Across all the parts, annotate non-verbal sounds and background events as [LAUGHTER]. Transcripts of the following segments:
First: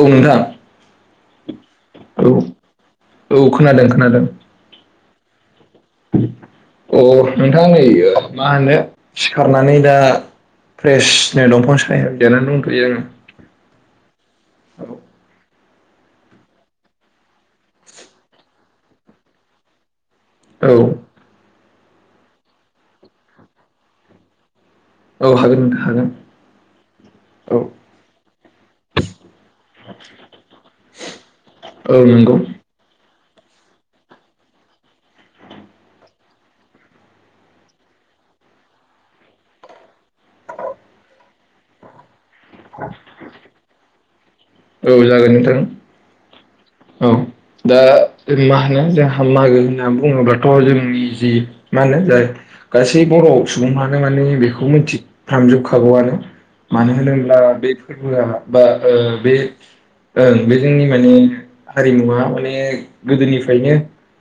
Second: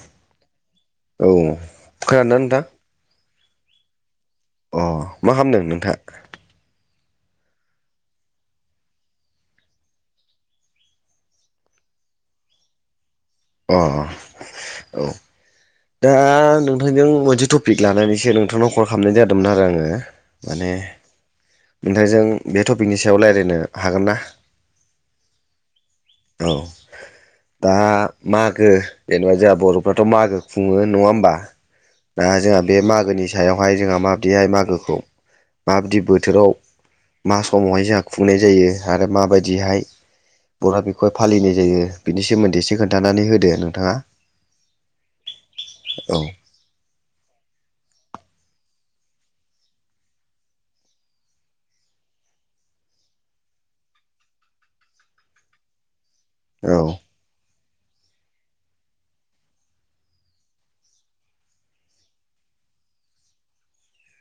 औ नोंथां औ औ खोनादोंना नोंथां औ। खोनादों खोनादों। अ मा खामदों नोंथा? अ नोंथां नै मा होनो सिखारनानै दा फ्रेसनो दंफां साया जेरान दंथ'यो आङो। अ औ। दा नोंथांजों मोनसे टपिक लानानैसो नोंथांनाव कल खालामनाय जादोंमोन आरो आङो। औ माने नोंथांजों बे टपिकनि सायाव रायलायनो हागोन ना? औ हागोन नोंथां। हागोन औ। औ दा मागो जेनेबा जोंहा बर'फ्राथ' मागो खुङो नङा होमबा। औ दा नंगौ जोंहा बे मागोनि सायावहाय जोंहा माबदिहाय मागोखौ माबदि बोथोराव मा समावहाय जोंहा खुंनाय जायो आरो माबायदिहाय बहा बे फालिनाय जायो बिनि सोमोन्दै एसो खोन्थानानै होदो नोंथाङा। औ जागोन नोंथां। औ औ। दा मा होनो जोंहा मागो होनना बुङोबाथ' जोंनि जि मा होनो जाय गासै बर' सुबुङानो माने बेखौ मिथिफ्रामजोबखागौआनो। औ मानो होनोब्ला बे [UNINTELLIGIBLE] बा ओ बे ओं बे जोंनि माने हारिमुवा माने गोदोनिफ्रायनो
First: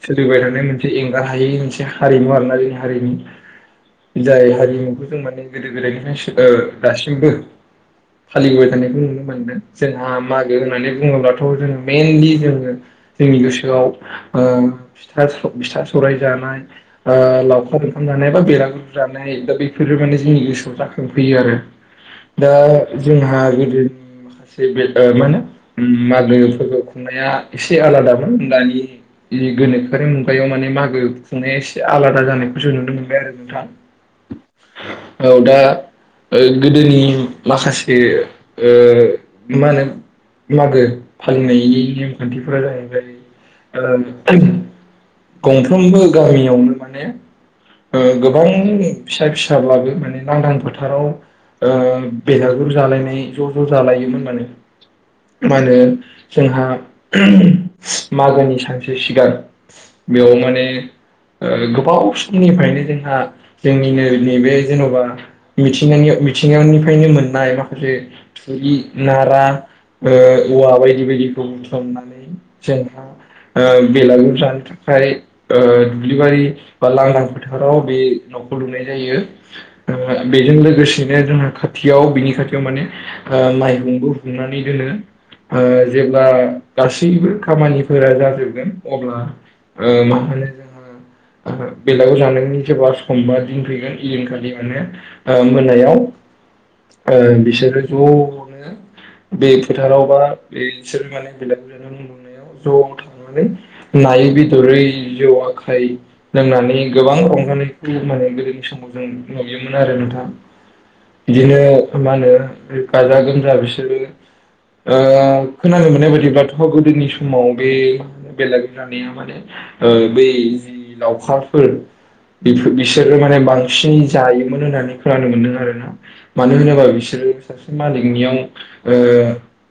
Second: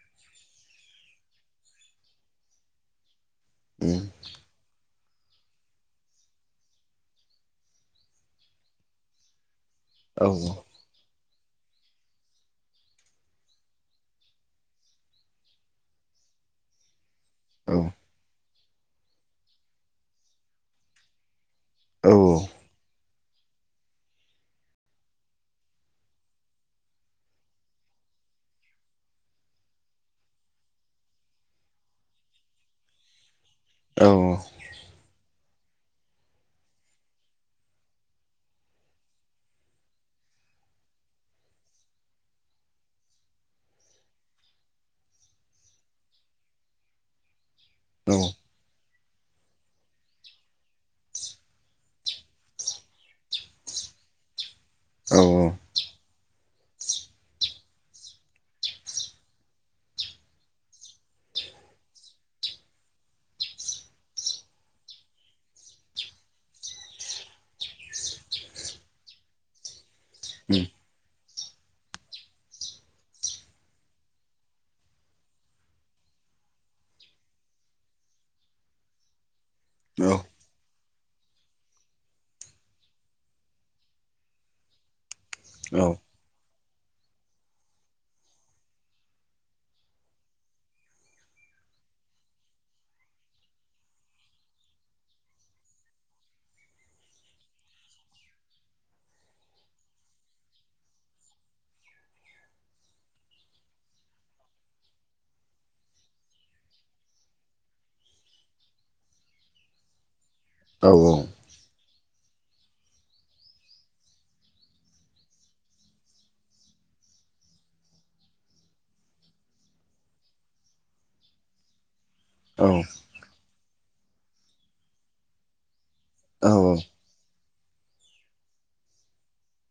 सोलिबायथानाय मोनसे एंगार हायि मोनसे हारिमु आरोना बे हारिनि। उम जाय हारिमुनि जों माने गोदो गोदायनिफ्राय ओ दासिमबो फालिबोबाय थानायखौ नुनो मोनदों। जोंहा औ मागो होननानै बुङोब्लाथ' जों मेइनलि जोङो जोंनि गोसोआव फिथा सौराय जानाय लावखार ओंखाम जानाय बा बेरागु जानाय दा बेफोरो माने जोंनि गोसोआव जाखांफैयो आरो दा जोंहा गोदोनि माखासे मा होनो मागो फोरबो खुंनाया एसे आलादामोन होम दानि जि गोनोखोआरि मुगायाव माने मागो खुंनाया एसे आलादा जानाय नुनो मोनबाय आरो नोंथां औ दा गोदोनि माखासे मा होनो मागो फालिनायनि नेमखान्थिफोरा जाहैबाय गंफ्रोमबो गामियावनो माने ओ गोबां फिसा फिसाब्लाबो माने लांदां फोथाराव ओ बेलागुर जालायनाय ज' ज' जालायोमोन माने मा होनो जोंहा मागोनि सानसो सिगां बेयाव माने ओ गोबाव समनिफ्रायनो जोंहा जोंनिनो नैबे जेन'बा मिथिंगानि मिथिगानिफ्रायनो मोननाय माखासे थुरि नारा ओ औवा बायदि बायदिखौ बुथुमनानै जोंहा ओ बेलागुर जानो ओ थाखाय दुब्लिबारि बा लांदां फोथाराव बे लुंनाय जायो ओ बेजों लोगोसे जोंहा खाथियाव बिनि खाथियाव माने माइहुंबो खुंमनानै दोनो ओ जेब्ला गासैबो खामानिफोरा जाजोबगोन अब्ला मा होनो जोंहा बेलागुर जानायनि सोरबा समबा दिन फैगोन इदिनखालि माने ओ मोनायाव [UNINTELLIGIBLE] ओ बिसोरो ज'नो बे फोथारावबा बे बिसोर माने बिलाइ बिलाइाव मोननायाव ज'आव थांनानै नायै बेदरै जौ आखाय लोंनानै गोबां रंजानायखौैयो माने गोदोनि सम जों नुयोमोन आरो नोंथां बिदिनो मा होनो गाजा गोमजा बिसोरो ओ खोनानो मोननाय बायदि गोदोनि समाव बे बेलागुर जानाया माने ओ बै लावखार खाफोर बिसोरो माने बांसिनै जायोमोन होननानै खोनानो मोनदों आरोना । मानो होनोबा बिसोरो सासे मालिकनियाव ओ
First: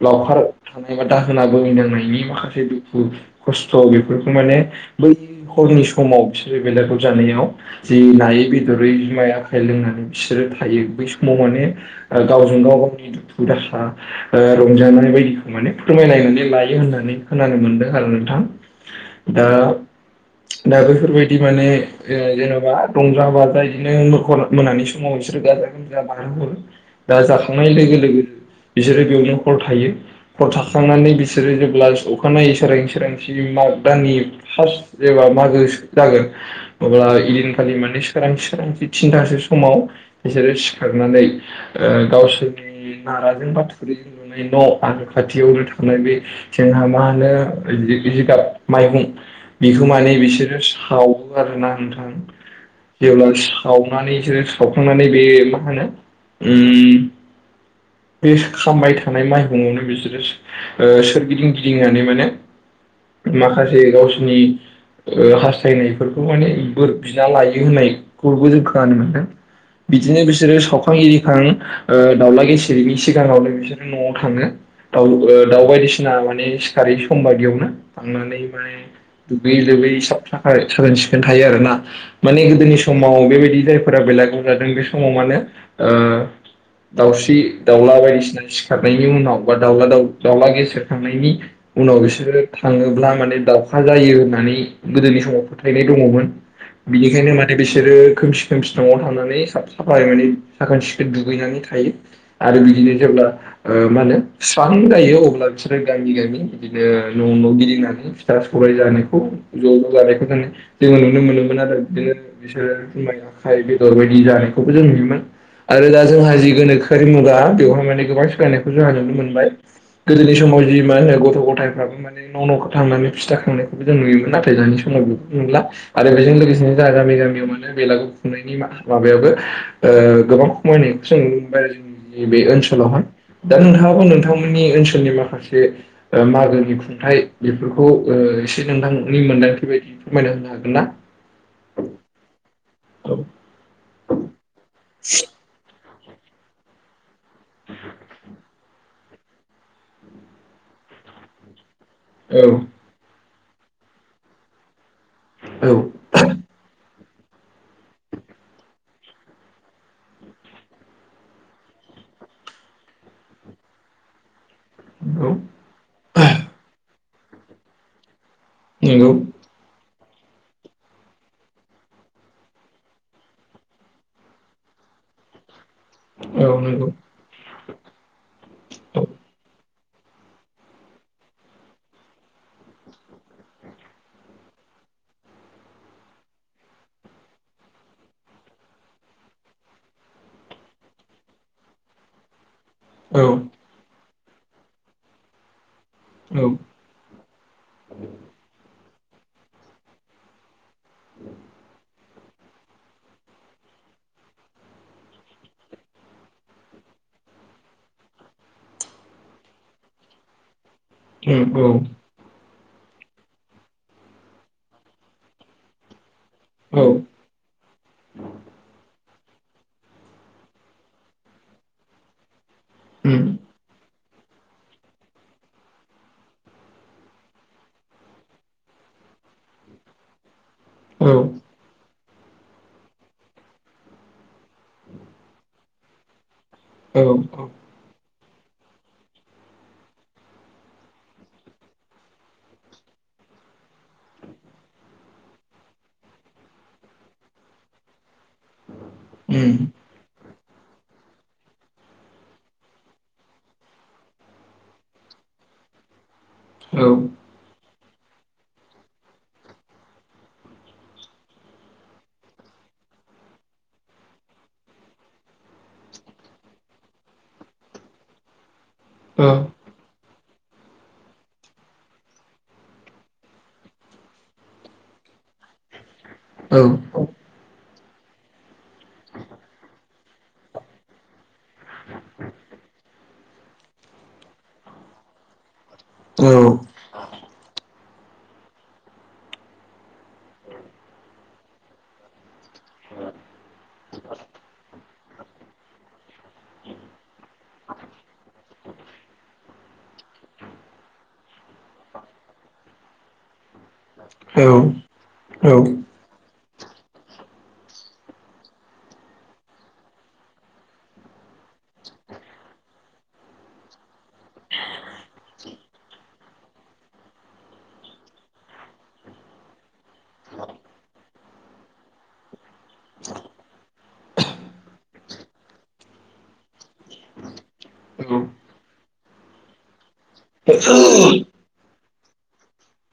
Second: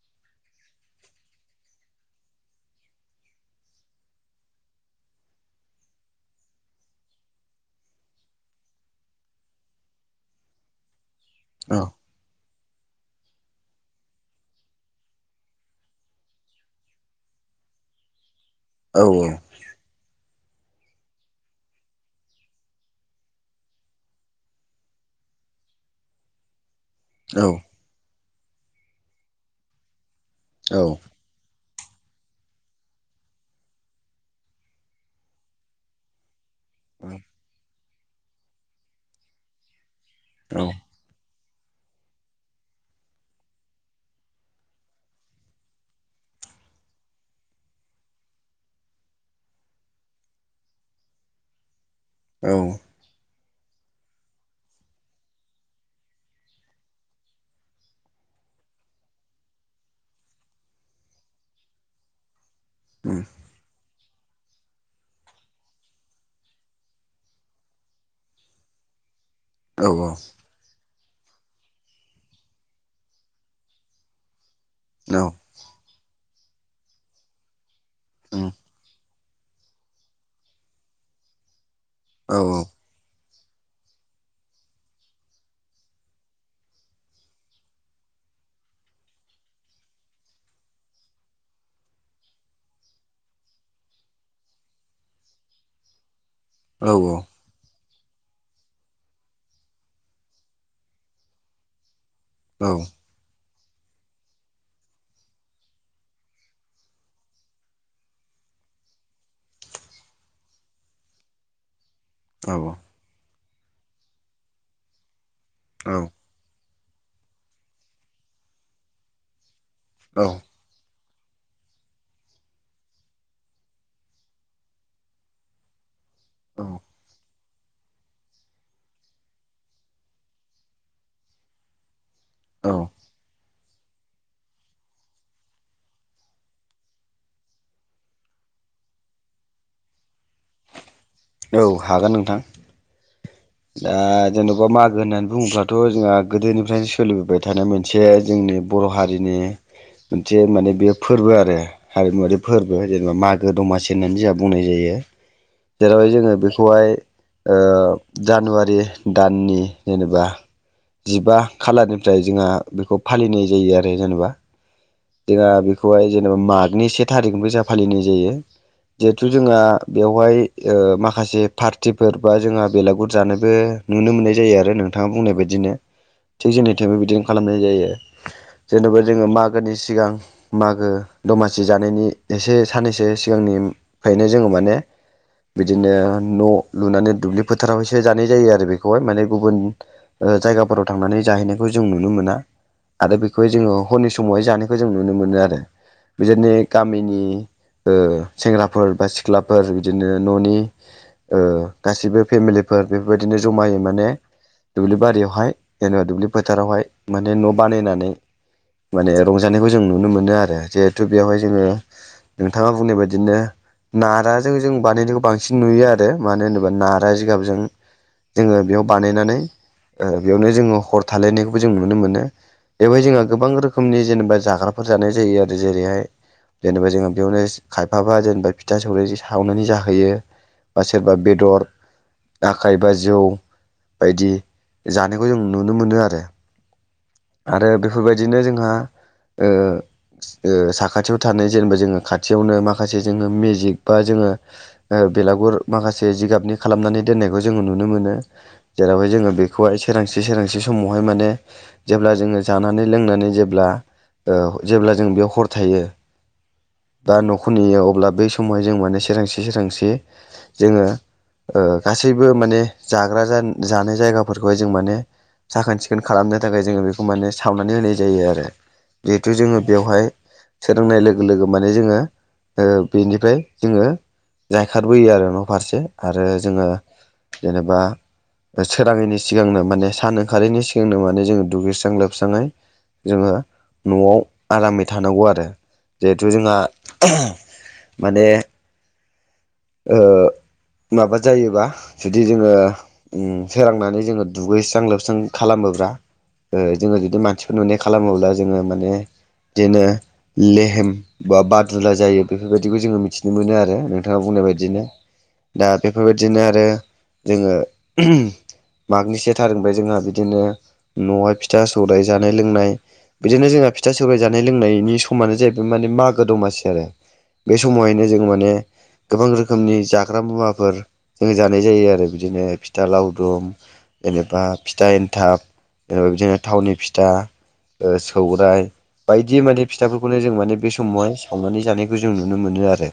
लावखार थानाय बा दाह होना बोहैनांनायनि माखासे दुखु खस्थ' बेफोरखौ माने बै हरनि समाव बिसोरो बेलागुर जानायाव जि नायै बेदरै आखाइ लोंनानै बिसोरो थायो बै सम समाव माने गावजों गाव गावनि दुखु दाहा रंजानाय बायदिखौ माने फोरमायनानै लायो होननानै खोनानो मोनदों आरो नोंथां दा दा बेैफोरबायदि माने जेन'बा रंजा बाजा बिदिनो मोनानि समाव [UNINTELLIGIBLE] दा जाखांनाय लोगो लोगो बिसोरो बेयावनो हर थायो हर थाखांनानै बिसोरो प्लास अखानायै सोरां सोरां माग दाननि फार्स्ट जेबा मागो जागोन अब्ला इदिनखालि माने सोरां सोरांथि थिनथासो समाव बिसोरो सिखारनानै ओ गावसोरनि नाराजों बाथखुरिजों नुनाय न' आ खाथियावनो बे जोंहा मा होनो जिगाब माइगं बेखौ माने बिसोरो सावो आरोना नोंथां जेब्ला सावनानैसोरो सावखांनानै बे मा होनो उ बे खामबाय थानाय माइहङावनो बिसोरो ओ सोरगिदिं गिदिंनानै माने माखासे गावसेरनि ओ हास्थायनायफोरखौ माने बोर बिना लायो होननायखौबो जों खोनानो मोनदों । बिदिनो बिसोरो सावखां इरिखां दाावला गेसि जेरै सिगाङावनो बिसोरनो न'आव थाङो दउ ओ दाउ बायदिसिना बसिना माने सिखारो सम बायदियावनो थांनानै माने दुगैयै लोबै सब साफा थोन थायो आरोना माने गोदोनि समाव समाव बेबायदि जायफोरा बेलागुर जादों बे समाव माने दाउस्रि दाउला बायदिसिना सिखारनायनि उनाव बा दाउला द दाउला गेसेेरखांनायनि उनाव बिसोरो थाङोब्ला माने दावउखा जायो होननानै गोदोनि समाव फोथायनाय दङमोन। बिनिखायनो माने बि बिसोरो खोमसि खोमसि न'आव थानानै सा साफ्लाय माने साखोन सिखोन दुगैनानै थायो। आरो बिदिनो जेब्ला ओ मा होनो स्रां जायो अब्ला बिसोरो गामि गामि बिदिनो न' न' गिदिंनानै फिथा स जानायखौ ज' ज' जानायखौ जों जोङो नुनो मोनोमोन आरो बिदिनो बिसोरो जुमाइ आखाइ बेदर बायदि जानायखौबो जों नुयोमोन। आरो दा जोंहा जि गोनोखोआरि मुगा बेवहाय माने गोबां सोलायनायखौ जोंहा नुनो मोनबाय। गोदोनि समाव जि मान हो गथ' गथायफ्राबो माने न' न'खौ थांनानै फिथा खांनायखौबो जों नुयोमोन नाथाय दानि समाव बेखौ नुला। आरो बेजों लोगोसेनो जोंहा गामि गामियावमोन बेलागुर खुंनायनि माबायाबो गोबां खमायनाय सों नुनो मोनबाय आरो जों बे ओनसोलावहाय दा नोंथाङाबो नोंथांमोननि ओनसोलनि माखासे मागोनि खुंथाइ बेफोरखौ ओ एसे नोंथांनि मोनदांथि बायदि फोरमायना होनो हागोन ना। औ हागोन नोंथां। औ दा जेन'बा मागो होननानै बुङोब्लाथ' जोंहा गोदोनिफ्रायनो सोलिबोबाय थानाय मोनसे जोंनि बर' हारिनि मोनसे माने बे फोरबो आरो। हारिमुवारि फोरबो जेनेबा मागो दमासि होननानै जोंहा बुंनाय जायो। औ जेरावहाय जोङो बेखौहाय जानुवारि दाननि जेनेबा जिबा खालारनिफ्राय जोंहा बेखौ फालिनाय जायो आरो जेनेबा औ जोंहा बेखौहाय जेनेबा मागनि से थारिखनिफ्राय जोंहा फालिनाय जायो नंगौ जिहेथु जोंहा बेवहाय माखासे पारटिफोर बा जोंहा बेलागुर जानायबो नुनो मोननाय जायो आरो नों नोंथाङा बुंनाय बायदिनो थिग औ जोंनि नंगौ थबो बिदिनो खालामनाय जायो औ जेनेबा जोङो मागोनि सिगां मागो दमासि जानायनि एसे साननैसो सिगांनिफ्रायनो जोङो माने बिदिनो न' लुनानै दुब्लि फोथारावहसो जानाय जायो आरो बेखौहाय माने गुबुन जायगाफोराव थांनानै जाहैनायखौ जों नुनो मोना। आरो औ बेखौहाय जोङो हरनि समावहाय जानायखौ जों नुनो मोनो आरो बिजोदनि उम गामिनि ओ सेंग्रा फोर बा सिख्लाफोर बिदिनो न'नि ओ गासिबो फेमिलिफोर बेफोरबायदिनो जमायै माने दुब्लि बारियावहाय जेनेबा दुब्लि फोथारावहाय माने न' बानायनानै माने रंजानायखौ जों नुनो मोनो आरो जिहेथु औ बेवहाय उम औ जोङो नोंथाङा बुंनाय बायदिनो नाराजों जों बानायनायखौ बांसिन नुयो आरो मानो होनोब्ला औ नारा जिगाबजों जोङो बेयाव बानाय नानै ओ बेयावनो जों हर थालायनायबो जों नुनो मोन बेवहाय जोंहा उम गोबां रोखोमनि जेनेबा जाग्राफोर जानाय जायो आरो जेरैहाय जेनेबा जोङो बेयावनो खायफाबा जेनेबा फिथा सौर सावनानै जाहैयो। बा औ सोरबा बेदर आखाइ बा जौ बायदि जानायखौ जों नुनो मोनो आरो औ औ आरो बेफोरबायदि बिदिनो जोंहा साखाथियाव थानाय जेनेबा जोङो खाथियावनो माखासे जोङो मेजिक बा जोङो बेलागुर माखासे जिगाबनि खालामनानै दोननायखौ जोङो नुनो मोनो जेरावहाय जोङो बेखौहाय सोरांसि सोरांसि समाव बेवहाय माने जेब्ला जोङो जानानै लोंनानै जेब्ला ओ जेब्ला जों बेयाव हर थायो बा न'खर नेुयो अब्ला बै सम समाव जों माने सोरांसि सांसि जोङो ओ गासैबो माने जाग्रा जानाय जायगाफोरखौहाय जों माने साखोन सिखोन खालामनो थाखाय जोङो बेखौ माने सावनानै होनाय जायो आरो जिहेथु जोङो बेवहाय सोरांनाय लोगो लोगो माने जोङो ओ बेनिफ्राय जोङो जायखारबोयो आरो न' फारसे आरो औ जोङो जेनेबा सोराङैनि सिगांनो माने सान ओंखारैनि सिगांनो माने जोङो दुगैस्रां लोबस्राङै जोङो न'आव आरामै थानांगौ आरो जिहेथु जोंहा माने ओ माबा जायोबा जुदि जोङो सोरांनानै जोङो दुगैस्रां लोबस्रां खालामो होग्रा ओ जोङो जुदि मानसिफोर नुनाय खालामोब्ला जोङो माने बिदिनो लेहेम बा बादुला जायो बेफोरबायदिखौ जोङो मिथिनो मोनो आरो नोंथाङा बुं बादिनो औ दा औ औ बेफोरबायदिनो आरो जोङो मागनि से थारिखनिफ्राय जोंहा बिदिनो न'आव हाय फिथा सौदराय जानाय लोंनाय बिदिनो जोंहा फिथा सौाइ जानाय लोंनायनि समानो जाहैबाय माने मागो दमासि आरो बे समावहायनो जों माने गोबां रोखोमनि जाग्रा मुवाफोर जोङो जानाय जायो आरो बिदिनो फिथा लावदुम जेनेबा फिथा एन्थाब ओ जेनेबा बिदिनो थावनि फिथा ओ सौरायाइ बायदि माने फिथाफोरखौनो जों माने बे समावहाय संनानै जानायखौ जों नुनो मोनो आरो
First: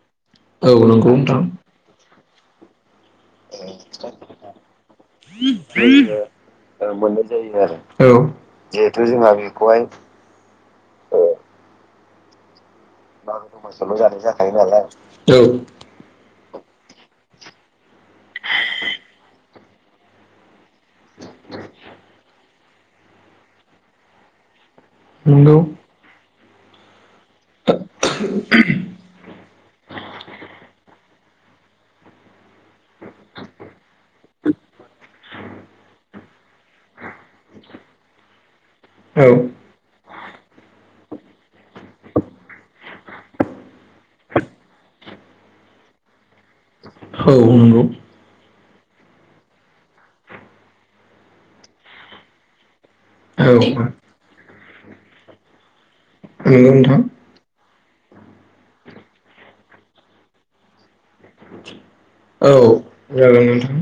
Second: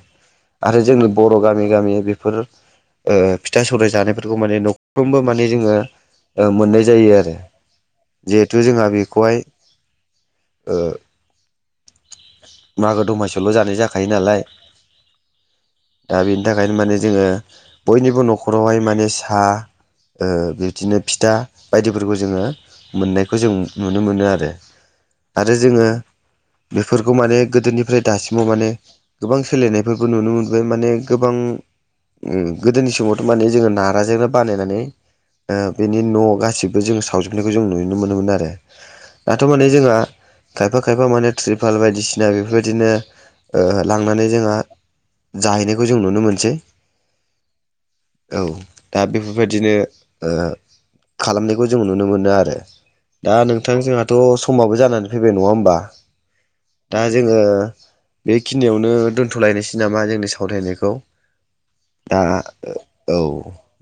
आरो जोंनि नंगौ बर' नोंथां। गामि गामि बेफोर ओ फिथा सौराय जानायफोरखौ माने न'फ्रोमबो माने जोङो ओ मोननाय जायो आरो जिहेथु जोंहा बेखौहाय ओ मागो दमासि ल' जानाय जाखायो नालाय औ दा बे बिनि थाखायनो माने जोङो बयनिबो न'खरावहाय माने सा ओ बिबदिनो फिथा बायदिफोरखौ जोङो मोननायखौ जों नुनो मोनो आरो आरो नंगौ जोङो बेफोरखौ माने गोदोनिफ्राय दासिमाव माने गोबां सोलायनायफोरखौ नुनो मोनबाय माने गोबां ओम गोदोनि समावथ' माने जोङो नाराजोंनो बानायनानै ओ बेनि न' गासिबो जों सावजोबनायखौ जों नुनो मोनोमोन आरो औ माने जोंहा खायफा खायफा माने त्रिपाल बायदिसिना बेफोरबायदिनो ओ लांनानै जोंहा जाहैनायखौ जों नुनो मोनसै औ नंगौ औ दा बेफोरबायदिनो ओ खालामनायखौ जों नुनो मोनो आरो दा औ नोंथां नंगौ जोंहा अ समाबबो जानानै फैबाय नङा होमबा नोंथां दा जोङो बेखिनियावनो दोन्थ'लायनोसै नामा जोंनि सावरायनायखौ दा औ औ जागोन नोंथां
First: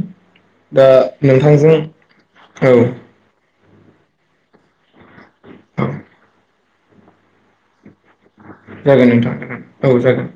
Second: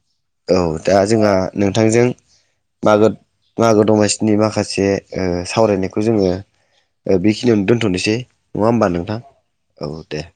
औ दा जोंहा नोंथांजों औ मागो औ मागो दमासिनि माखासे ओ सावरायनायखौ जोङो बेखिनियावनो दोनथ'नोसै नङा होमबा जागोन नोंथां जागोन औ दे जागोन।